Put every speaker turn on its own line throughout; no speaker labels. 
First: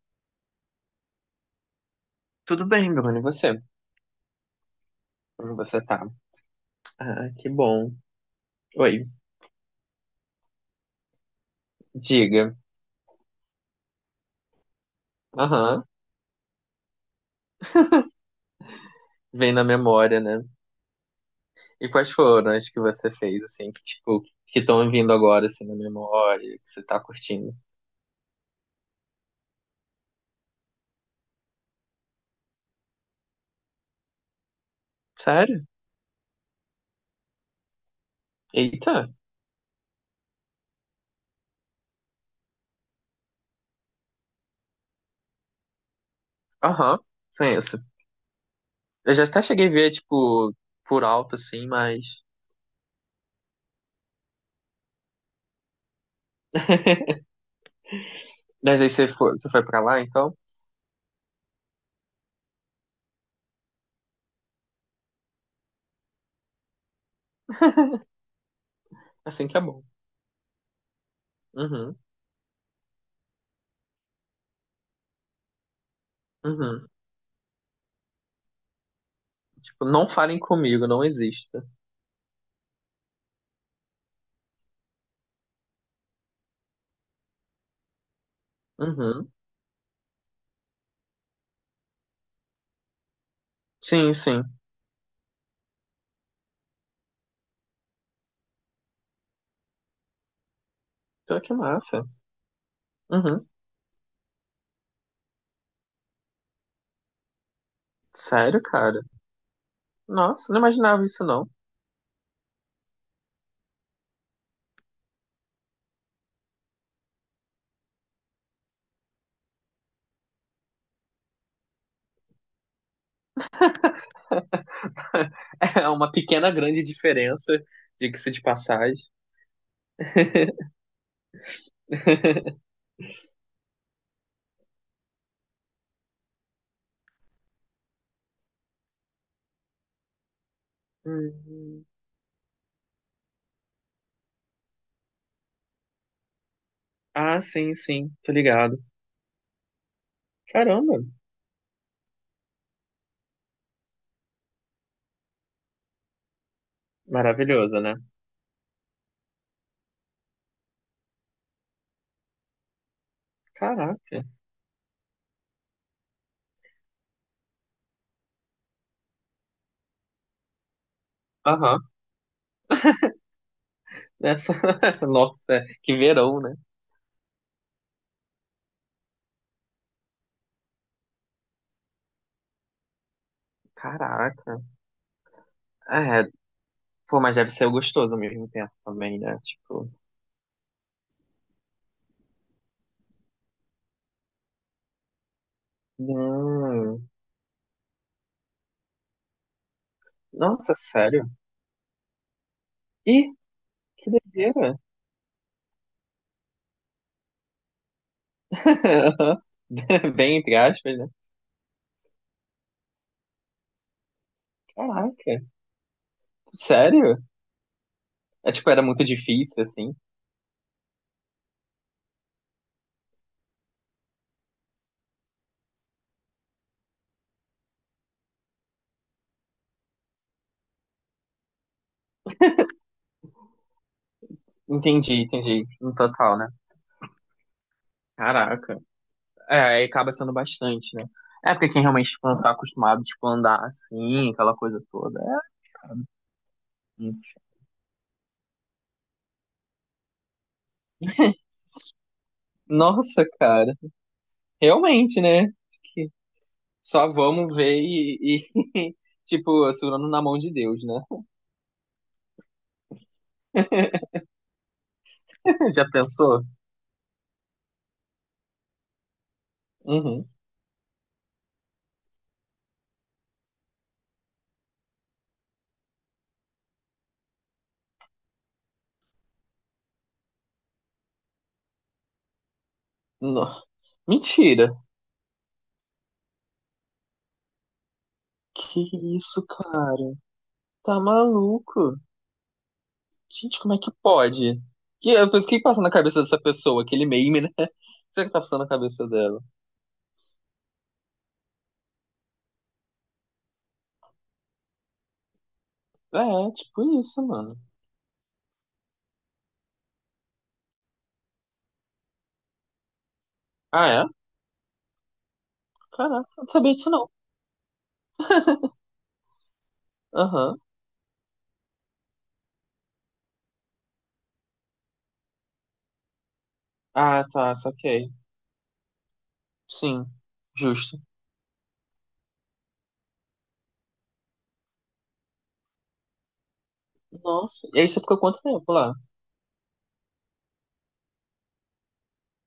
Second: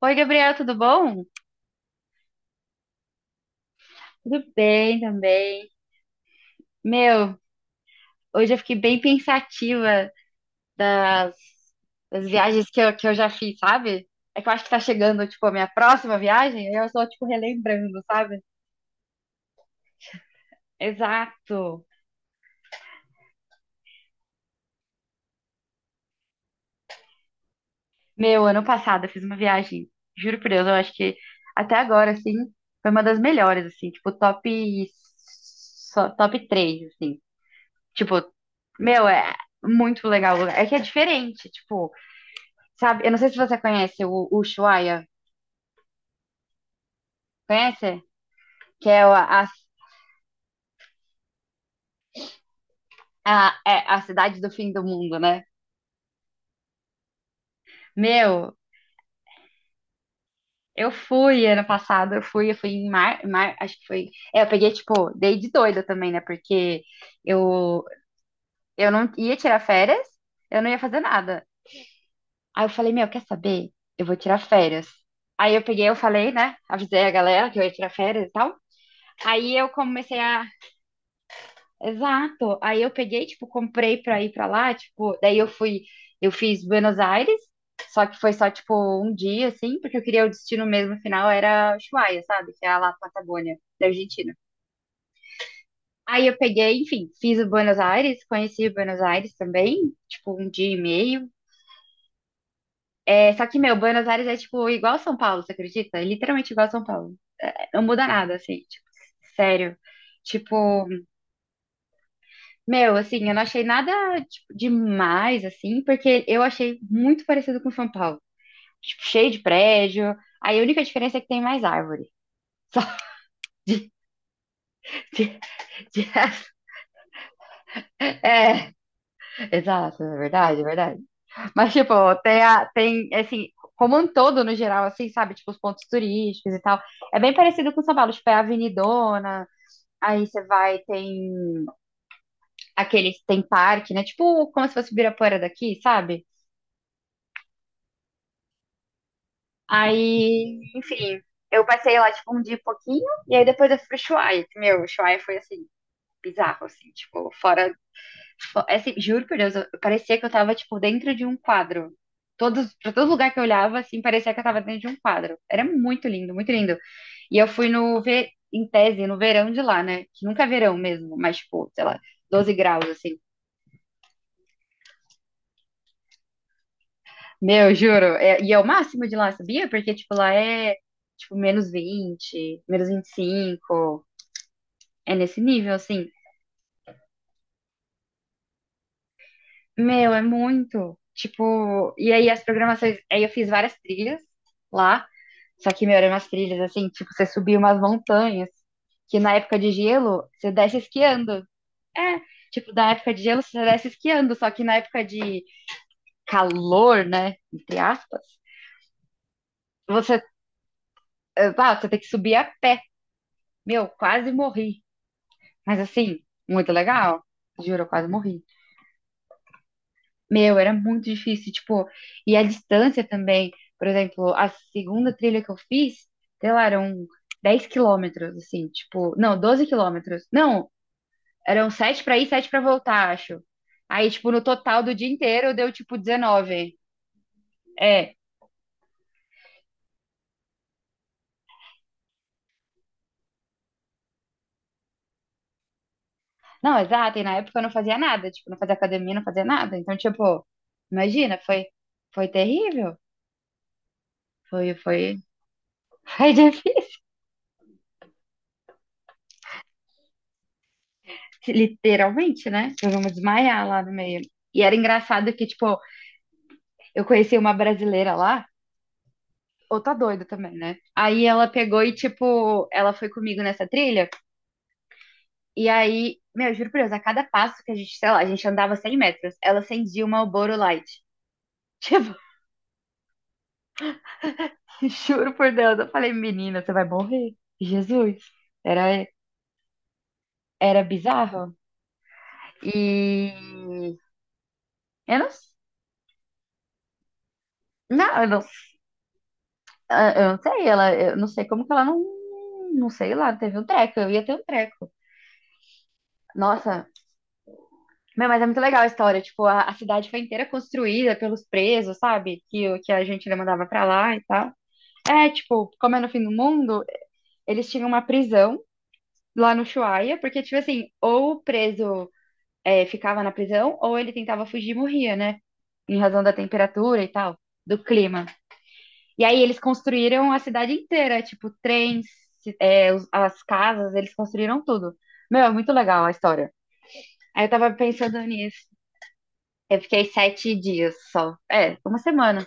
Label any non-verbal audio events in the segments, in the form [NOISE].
Oi, Gabriel, tudo bom?
Tudo bem, Bruno, e você?
Tudo bem
Como
também.
você tá? Ah,
Meu,
que bom.
hoje eu fiquei bem
Oi,
pensativa das
diga.
viagens que eu já fiz, sabe? É que eu acho que tá chegando, tipo, a minha
Aham,
próxima viagem, aí eu só, tipo, relembrando, sabe?
vem na memória, né?
Exato.
E quais foram as que você fez, assim, que, tipo, que estão vindo agora, assim, na memória, que você tá curtindo?
Meu, ano passado eu fiz uma viagem, juro por Deus, eu acho que até agora, assim, foi uma das melhores, assim, tipo, top,
Sério?
top 3, assim. Tipo,
Eita.
meu, é muito legal o lugar. É que é diferente, tipo, sabe? Eu não sei se você conhece o Ushuaia.
Aham, conheço.
Conhece? Que é
Eu já até cheguei a ver, tipo, por alto, assim, mas...
é a cidade do fim do mundo, né?
[LAUGHS]
Meu,
Mas aí você foi pra lá, então?
eu fui ano passado, eu fui em mar, acho que foi. É, eu peguei, tipo, dei de doida também, né? Porque eu, eu não ia
Assim que
tirar
é bom.
férias, eu não ia fazer nada.
Uhum,
Aí eu falei, meu, quer saber? Eu vou tirar férias. Aí eu peguei, eu falei, né?
uhum.
Avisei a galera que eu ia tirar férias e tal. Aí eu
Tipo, não
comecei
falem
a.
comigo, não exista.
Exato. Aí eu peguei, tipo, comprei pra ir pra lá, tipo, daí eu fui, eu fiz Buenos Aires, só que foi só, tipo, um
Uhum.
dia, assim, porque eu queria o destino mesmo final, era Ushuaia, sabe? Que é lá na Patagônia, da
Sim,
Argentina.
sim.
Aí eu peguei, enfim, fiz o Buenos Aires, conheci o Buenos Aires também, tipo, um dia e meio.
Então, que massa.
É, só
Uhum.
que, meu, Buenos Aires é, tipo, igual São Paulo, você acredita? É literalmente igual São Paulo. É, não muda nada, assim,
Sério,
tipo,
cara?
sério.
Nossa, não
Tipo,
imaginava isso, não.
meu, assim, eu não achei nada, tipo, demais, assim, porque eu achei muito parecido com São Paulo. Tipo, cheio de prédio. Aí a única diferença é que tem mais árvore. [LAUGHS] Só
[LAUGHS]
de-
É
de-
uma pequena, grande diferença, diga-se de
é, é,
passagem.
exato, é verdade, é verdade. Mas, tipo, tem,
[LAUGHS]
tem, assim, como um todo, no geral, assim, sabe? Tipo, os pontos turísticos e tal. É bem parecido com São Paulo. Tipo, é a Avenidona. Aí você vai, tem
Hum.
aqueles, tem parque, né? Tipo, como se fosse o Ibirapuera daqui, sabe?
Ah, sim, sim, tô ligado.
Aí,
Caramba,
enfim, eu passei lá, tipo, um dia e pouquinho, e aí depois eu fui pro Ushuaia. Meu, o Ushuaia foi, assim, bizarro, assim, tipo,
maravilhoso, né?
é, assim, juro por Deus, eu, parecia que eu tava, tipo, dentro de um quadro. Todos, pra todo lugar que eu olhava, assim,
Caraca.
parecia que eu tava dentro de um quadro. Era muito lindo, muito lindo. E eu fui no, em tese, no verão de lá, né? Que nunca é verão mesmo, mas, tipo, sei
Aham.
lá, 12 graus, assim.
Essa... [LAUGHS] Nossa, que verão, né?
Meu, juro. E é o máximo de lá, sabia? Porque, tipo, lá é, tipo, menos 20 menos 25.
Caraca.
É nesse nível, assim.
É, pô, mas deve ser gostoso ao mesmo tempo também, né? Tipo.
Meu, é muito. Tipo, e aí as programações. Aí eu fiz várias trilhas lá. Só que, meu, eram umas trilhas, assim,
Hum.
tipo, você subia umas montanhas. Que na época de gelo, você
Nossa,
desce
sério?
esquiando. É, tipo, na época de
Ih,
gelo, você desce
que
esquiando. Só que
doideira.
na época de calor, né? Entre aspas,
[LAUGHS]
você,
Bem entre aspas, né?
você tem que subir a pé. Meu, quase morri.
Caraca.
Mas, assim, muito
Sério?
legal. Juro, eu quase morri.
É, tipo, era muito difícil, assim.
Meu, era muito difícil, tipo, e a distância também, por exemplo, a segunda trilha que eu fiz, sei lá, eram 10 quilômetros, assim, tipo, não, 12 quilômetros, não, eram 7 pra ir, 7 pra voltar, acho. Aí, tipo, no total do dia
Entendi,
inteiro
entendi.
deu,
No
tipo,
total, né?
19. É.
Caraca. É, aí acaba sendo bastante, né? É porque quem realmente, tipo, não tá acostumado, tipo, a andar assim, aquela coisa toda. É.
Não, exato, e na época eu não fazia nada, tipo, não fazia academia, não fazia nada, então, tipo, imagina, foi, foi terrível,
Nossa, cara.
foi, foi,
Realmente, né?
[LAUGHS] foi difícil,
Só vamos ver e, e, [LAUGHS] tipo, segurando na mão de Deus, né?
literalmente, né, eu vou desmaiar lá no meio. E era engraçado que, tipo,
[LAUGHS] Já pensou?
eu conheci uma brasileira lá, outra doida
Uhum.
também, né? Aí ela pegou e, tipo, ela foi comigo nessa trilha. E aí, meu, juro por Deus, a cada passo que a gente, sei lá, a gente andava 100 metros, ela acendia uma Marlboro Light. Tipo,
No- Mentira.
[LAUGHS] juro por Deus, eu falei, menina, você vai morrer. Jesus.
Que
Era,
isso, cara?
Era
Tá
bizarro.
maluco? Gente, como é que
E
pode? Que,
eu não,
eu penso, o que que passa na cabeça dessa pessoa? Aquele meme, né? [LAUGHS] O que
não,
será
eu
que tá
não,
passando na cabeça dela?
eu não sei, ela, eu não sei como que ela não, não sei lá, teve um treco, eu ia ter um treco.
É,
Nossa,
tipo isso, mano.
meu, mas é muito legal a história. Tipo, a cidade foi inteira construída pelos presos, sabe? Que, que a gente mandava pra
Ah, é?
lá e tal. É, tipo, como é no fim
Caraca,
do
eu não sabia
mundo,
disso não.
eles tinham uma prisão lá no Ushuaia, porque, tipo
Aham.
assim, ou o preso ficava na prisão, ou ele tentava fugir e morria, né? Em razão da temperatura e
Ah,
tal,
tá,
do
saquei.
clima. E aí eles
Sim,
construíram a cidade
justo.
inteira, tipo, trens, as casas, eles construíram tudo. Meu, é muito legal a história. Aí eu
Nossa,
tava
e aí você ficou
pensando
quanto
nisso.
tempo lá?
Eu fiquei 7 dias só. É, uma semana.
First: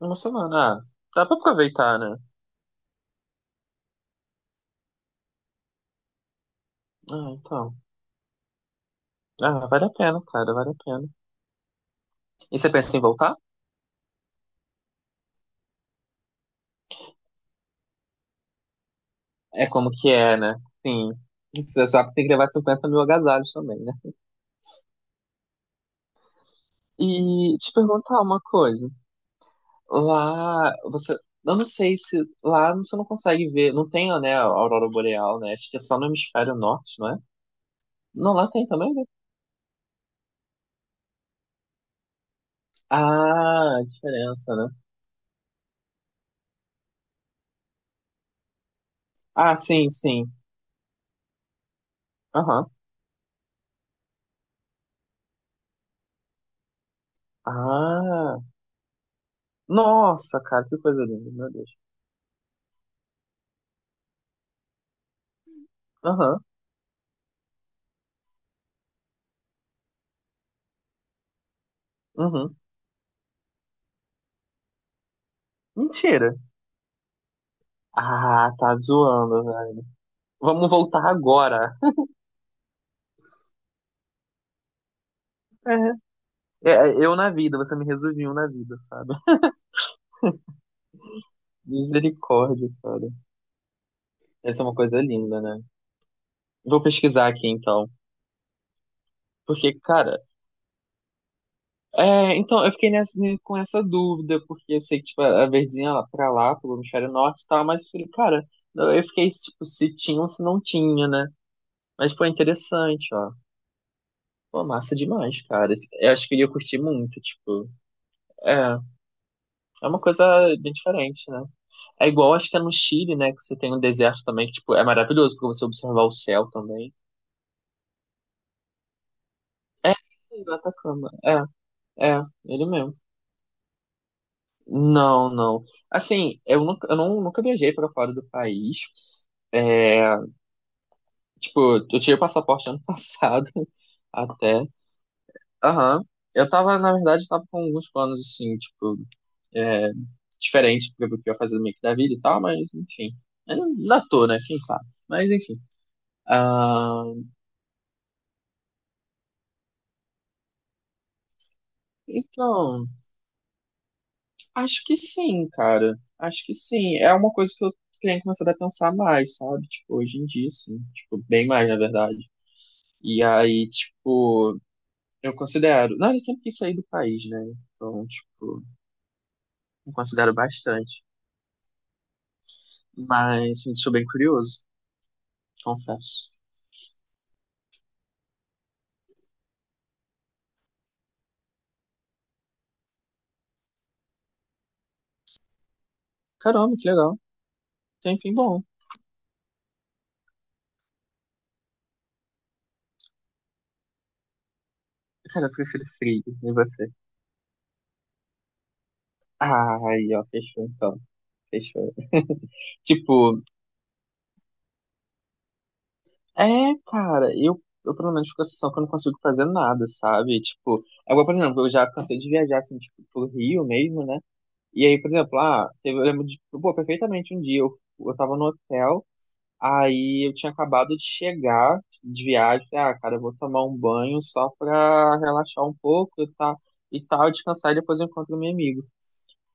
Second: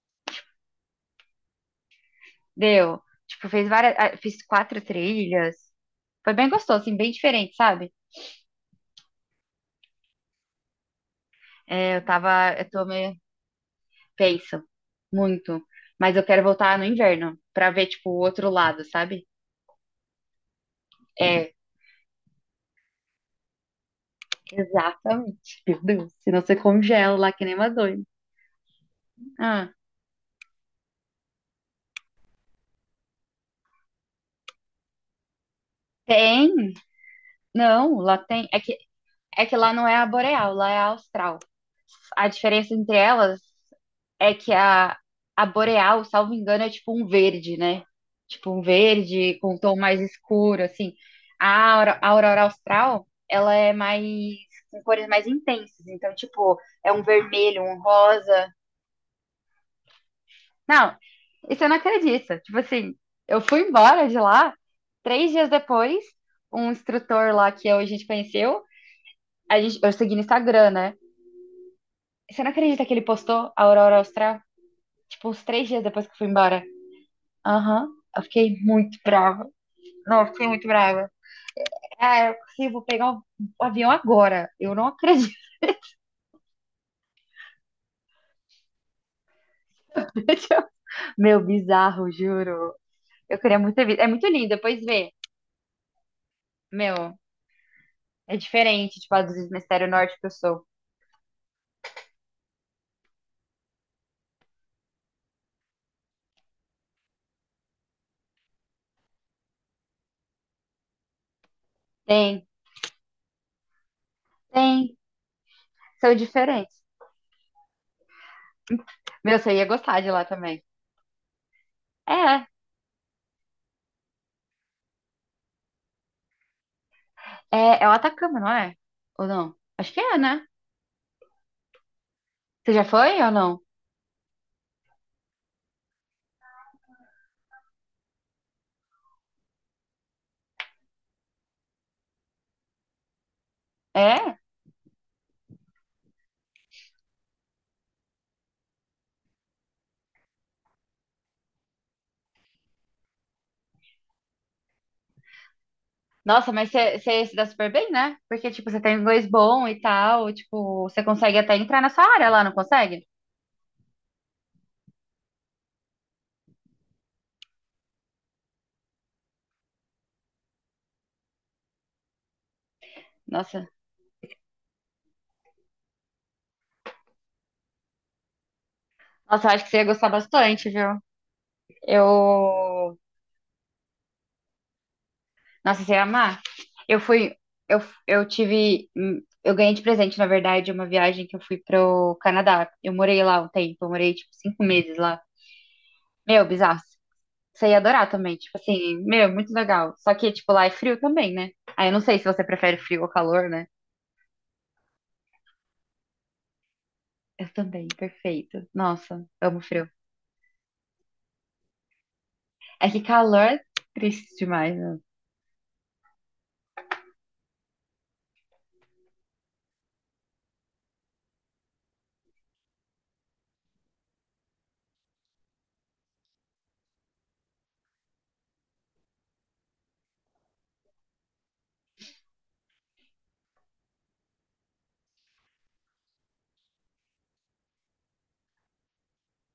Uma semana. Ah, dá pra aproveitar, né?
Deu. Tipo, fiz várias, ah, fiz quatro trilhas. Foi bem gostoso, assim, bem
Ah,
diferente,
então.
sabe?
Ah, vale a pena, cara, vale a pena.
É, eu tava,
E
eu
você
tô
pensa em
meio
voltar?
tenso, muito. Mas eu quero voltar no inverno pra ver, tipo, o outro lado, sabe?
É como que é, né? Sim.
É,
Você só tem que levar 50.000 agasalhos também, né?
exatamente. Meu Deus, senão você congela lá que nem
E
uma
te
doida.
perguntar uma coisa.
Ah,
Lá, você. Eu não sei se. Lá você não consegue ver. Não tem, né, a aurora boreal, né? Acho que é só no
tem?
hemisfério norte, não é?
Não, lá
Não,
tem.
lá tem também, né?
É que lá não é a boreal, lá é a austral. A diferença entre elas
Ah, a
é que
diferença, né?
a boreal, salvo engano, é tipo um verde, né? Tipo um verde com
Ah,
um tom
sim,
mais
sim.
escuro, assim. A aurora
Aham.
austral, ela é mais, com cores mais intensas. Então, tipo, é um vermelho, um
Ah.
rosa.
Nossa, cara, que
Não,
coisa linda, meu
isso eu
Deus.
não acredito. Tipo assim, eu fui embora de lá, 3 dias depois,
Aham.
um instrutor lá que a gente conheceu, a gente, eu segui no Instagram, né? Você não
Uhum.
acredita que ele postou a aurora austral? Tipo, uns 3 dias depois que eu fui
Mentira.
embora. Aham. Eu
Ah,
fiquei
tá
muito
zoando,
brava.
velho.
Não, eu fiquei muito
Vamos voltar
brava.
agora.
Ah, eu consigo, vou pegar o avião agora. Eu não acredito.
É, eu na vida, você me resumiu na vida, sabe?
[LAUGHS] Meu,
[LAUGHS]
bizarro,
Misericórdia,
juro.
cara.
Eu queria muito ter visto. É muito lindo,
Essa é uma
depois
coisa
vê.
linda, né? Vou
Meu,
pesquisar aqui então.
é diferente, tipo, a dos
Porque,
hemisfério norte
cara,
que eu sou.
é, então eu fiquei nessa, né, com essa dúvida, porque eu sei que tipo, a verdinha lá pra lá, pro hemisfério norte e tal, mas eu falei, cara, eu fiquei tipo, se tinha ou se não tinha, né? Mas, pô, é
Tem,
interessante, ó. Pô, massa
tem.
demais, cara. Esse- Eu
São
acho que eu ia
diferentes.
curtir muito, tipo. É,
Meu, você ia
é
gostar
uma
de lá
coisa
também.
bem diferente, né? É igual,
É,
acho que é no Chile, né? Que você tem um deserto também, que, tipo, é maravilhoso pra você observar o céu também.
É o Atacama, não é? Ou não?
É,
Acho que é,
isso
né?
aí, o Atacama. Ele
Você já
mesmo.
foi ou não?
Não, não. Assim, eu nunca, eu não, nunca viajei para fora do país. É, tipo, eu tirei o passaporte ano [LAUGHS] passado,
É?
até. Aham. Eu tava, na verdade, tava com alguns planos, assim, tipo, diferentes do que eu ia fazer meio que da vida e tal, mas, enfim. Ainda tô, né? Quem sabe? Mas, enfim.
Nossa, mas você
Ah,
você se dá super bem, né? Porque, tipo, você tem inglês bom e tal, tipo, você consegue até entrar na sua área lá, não
então,
consegue?
acho que sim, cara. Acho que sim. É uma coisa que eu tenho começado a pensar mais, sabe? Tipo, hoje em dia, sim. Tipo, bem mais, na verdade. E
Nossa,
aí, tipo. Eu considero. Não, eu sempre quis sair do país, né? Então, tipo,
nossa, eu acho que você ia
eu
gostar
considero
bastante, viu?
bastante.
Eu,
Mas, assim, sou bem curioso,
Nossa, você ia
confesso.
amar. Eu fui, eu, eu tive, Eu ganhei de presente, na verdade, uma viagem que eu fui pro Canadá. Eu morei lá um tempo, eu morei, tipo, 5 meses lá. Meu,
Caramba,
bizarro.
que legal.
Você ia adorar
Tem
também, tipo
bom.
assim, meu, muito legal. Só que, tipo, lá é frio também, né? Aí eu não sei se você prefere frio ou calor, né?
Cara, eu prefiro frio. E você?
Eu também, perfeito. Nossa, amo
Ah,
frio.
aí, ó, fechou então. Fechou.
É que
Tipo,
calor é triste demais, né?
é, cara, eu pelo menos fico a sensação que eu não consigo fazer nada, sabe? Tipo, agora, por exemplo, eu já cansei de viajar, assim, tipo, pro Rio mesmo, né? E aí, por exemplo, ah, teve- eu lembro de, tipo, pô, perfeitamente um dia eu tava no hotel. Aí eu tinha acabado de chegar de viagem, falei, ah, cara, eu vou tomar um banho só pra relaxar um pouco tá, e tal, descansar e depois eu encontro meu amigo.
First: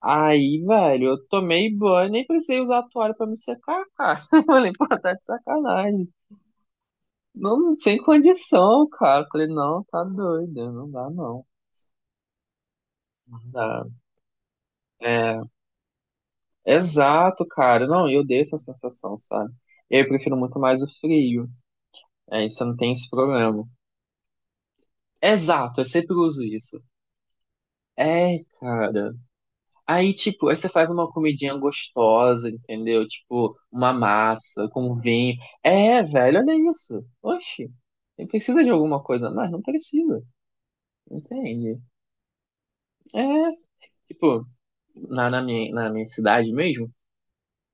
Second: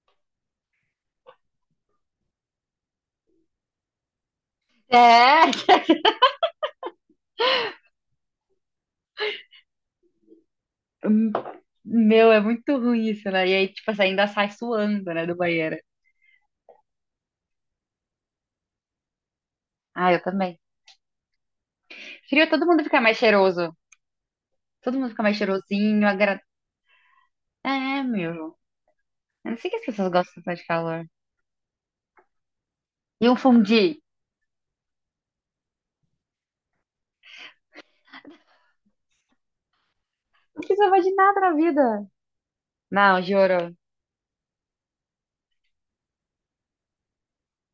Aí, velho, eu tomei banho, nem precisei usar a toalha pra me secar, cara. [LAUGHS] Eu falei, pô, tá de
É,
sacanagem. Não, sem condição, cara. Eu falei, não, tá doido, não dá
Hum,
não.
meu, é muito ruim isso,
Não
né? E aí,
dá.
tipo assim, ainda sai suando, né, do
É,
banheiro.
exato, cara. Não, eu dei essa sensação, sabe? Eu
Ah, eu
prefiro muito
também.
mais o frio.
Frio,
Aí você
todo
não
mundo
tem
fica
esse
mais
problema.
cheiroso. Todo mundo fica mais
Exato, eu
cheirosinho,
sempre
agra...
uso isso.
É,
É,
meu.
cara.
Eu não sei que as pessoas
Aí,
gostam
tipo, aí
tanto de
você faz
calor.
uma comidinha gostosa, entendeu?
E um
Tipo, uma
fundi?
massa com vinho. É, velho, olha isso. Oxi, ele precisa de alguma coisa mais? Não precisa,
Não precisa mais de nada na
entende?
vida.
É,
Não, juro.
tipo, na minha cidade mesmo,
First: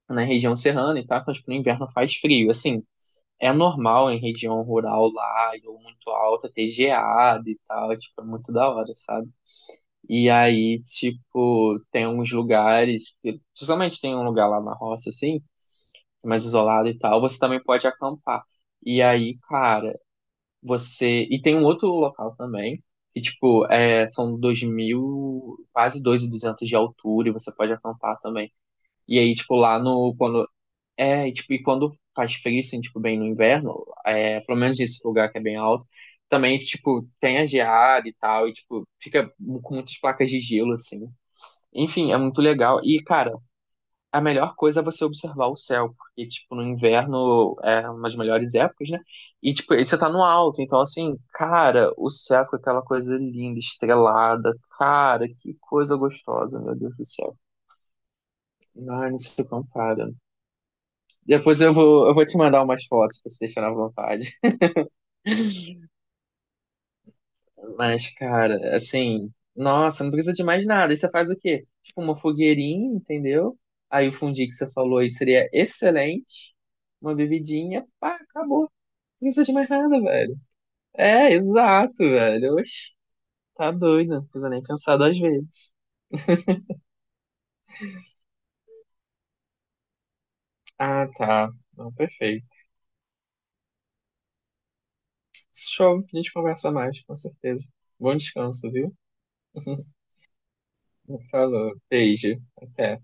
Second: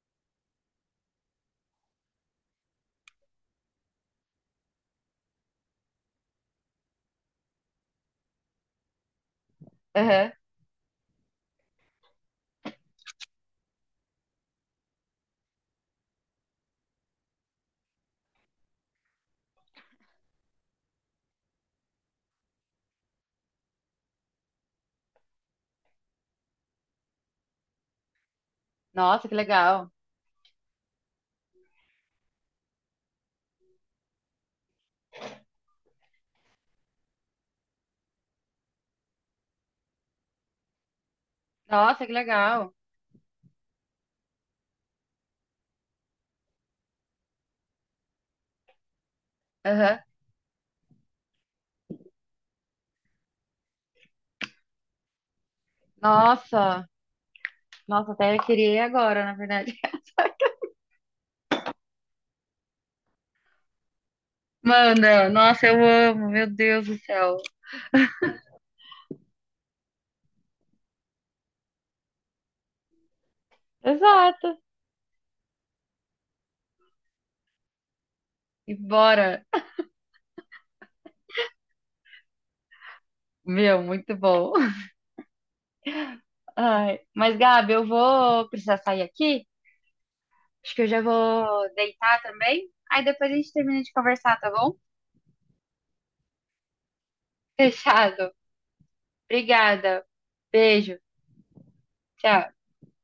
na região serrana e tal, mas no inverno faz frio. Assim, é normal em região rural lá, ou muito alta, ter geada e tal, tipo, é muito da hora, sabe? E
Aham.
aí, tipo, tem uns lugares, que- principalmente tem um lugar lá na roça, assim, mais isolado e tal, você também pode acampar. E aí, cara, você. E tem um outro local também, que, tipo, é, são 2.000 quase 2.200 de altura, e você pode acampar também. E
Nossa, que
aí, tipo, lá
legal.
no. Quando... É, e, tipo, e quando faz frio, assim, tipo, bem no inverno, é, pelo menos nesse lugar que é bem alto, também, tipo, tem a geada e tal, e, tipo, fica com muitas placas de gelo, assim.
Nossa,
Enfim,
que
é muito
legal.
legal. E, cara, a melhor coisa é você observar o céu, porque, tipo, no inverno é uma das melhores épocas, né? E, tipo, aí você
Aham.
tá no alto, então, assim, cara, o céu com aquela coisa linda, estrelada. Cara, que coisa gostosa, meu
Nossa.
Deus do céu.
Nossa, até eu queria ir
Ai, não
agora, na
se
verdade.
compara. Depois eu vou te mandar umas fotos pra você deixar na vontade.
Manda, nossa, eu amo, meu Deus do céu.
Mas, cara, assim, nossa, não precisa de mais nada. Aí você faz o quê? Tipo, uma fogueirinha, entendeu? Aí o fundi que
Exato.
você falou aí seria excelente. Uma bebidinha, pá, acabou.
E
Não
bora.
precisa de mais nada, velho. É, exato, velho. Oxe, tá
Meu,
doido.
muito
Não precisa
bom.
nem
[LAUGHS]
pensar duas vezes.
Ai, mas Gabi, eu vou precisar sair aqui. Acho que eu já
Ah, tá.
vou
Não,
deitar
perfeito.
também. Aí depois a gente termina de conversar, tá bom?
Show. A gente conversa mais, com
[LAUGHS]
certeza. Bom
Fechado.
descanso, viu? [LAUGHS]
Obrigada. Beijo.
Falou. Beijo.
Tchau.
Até.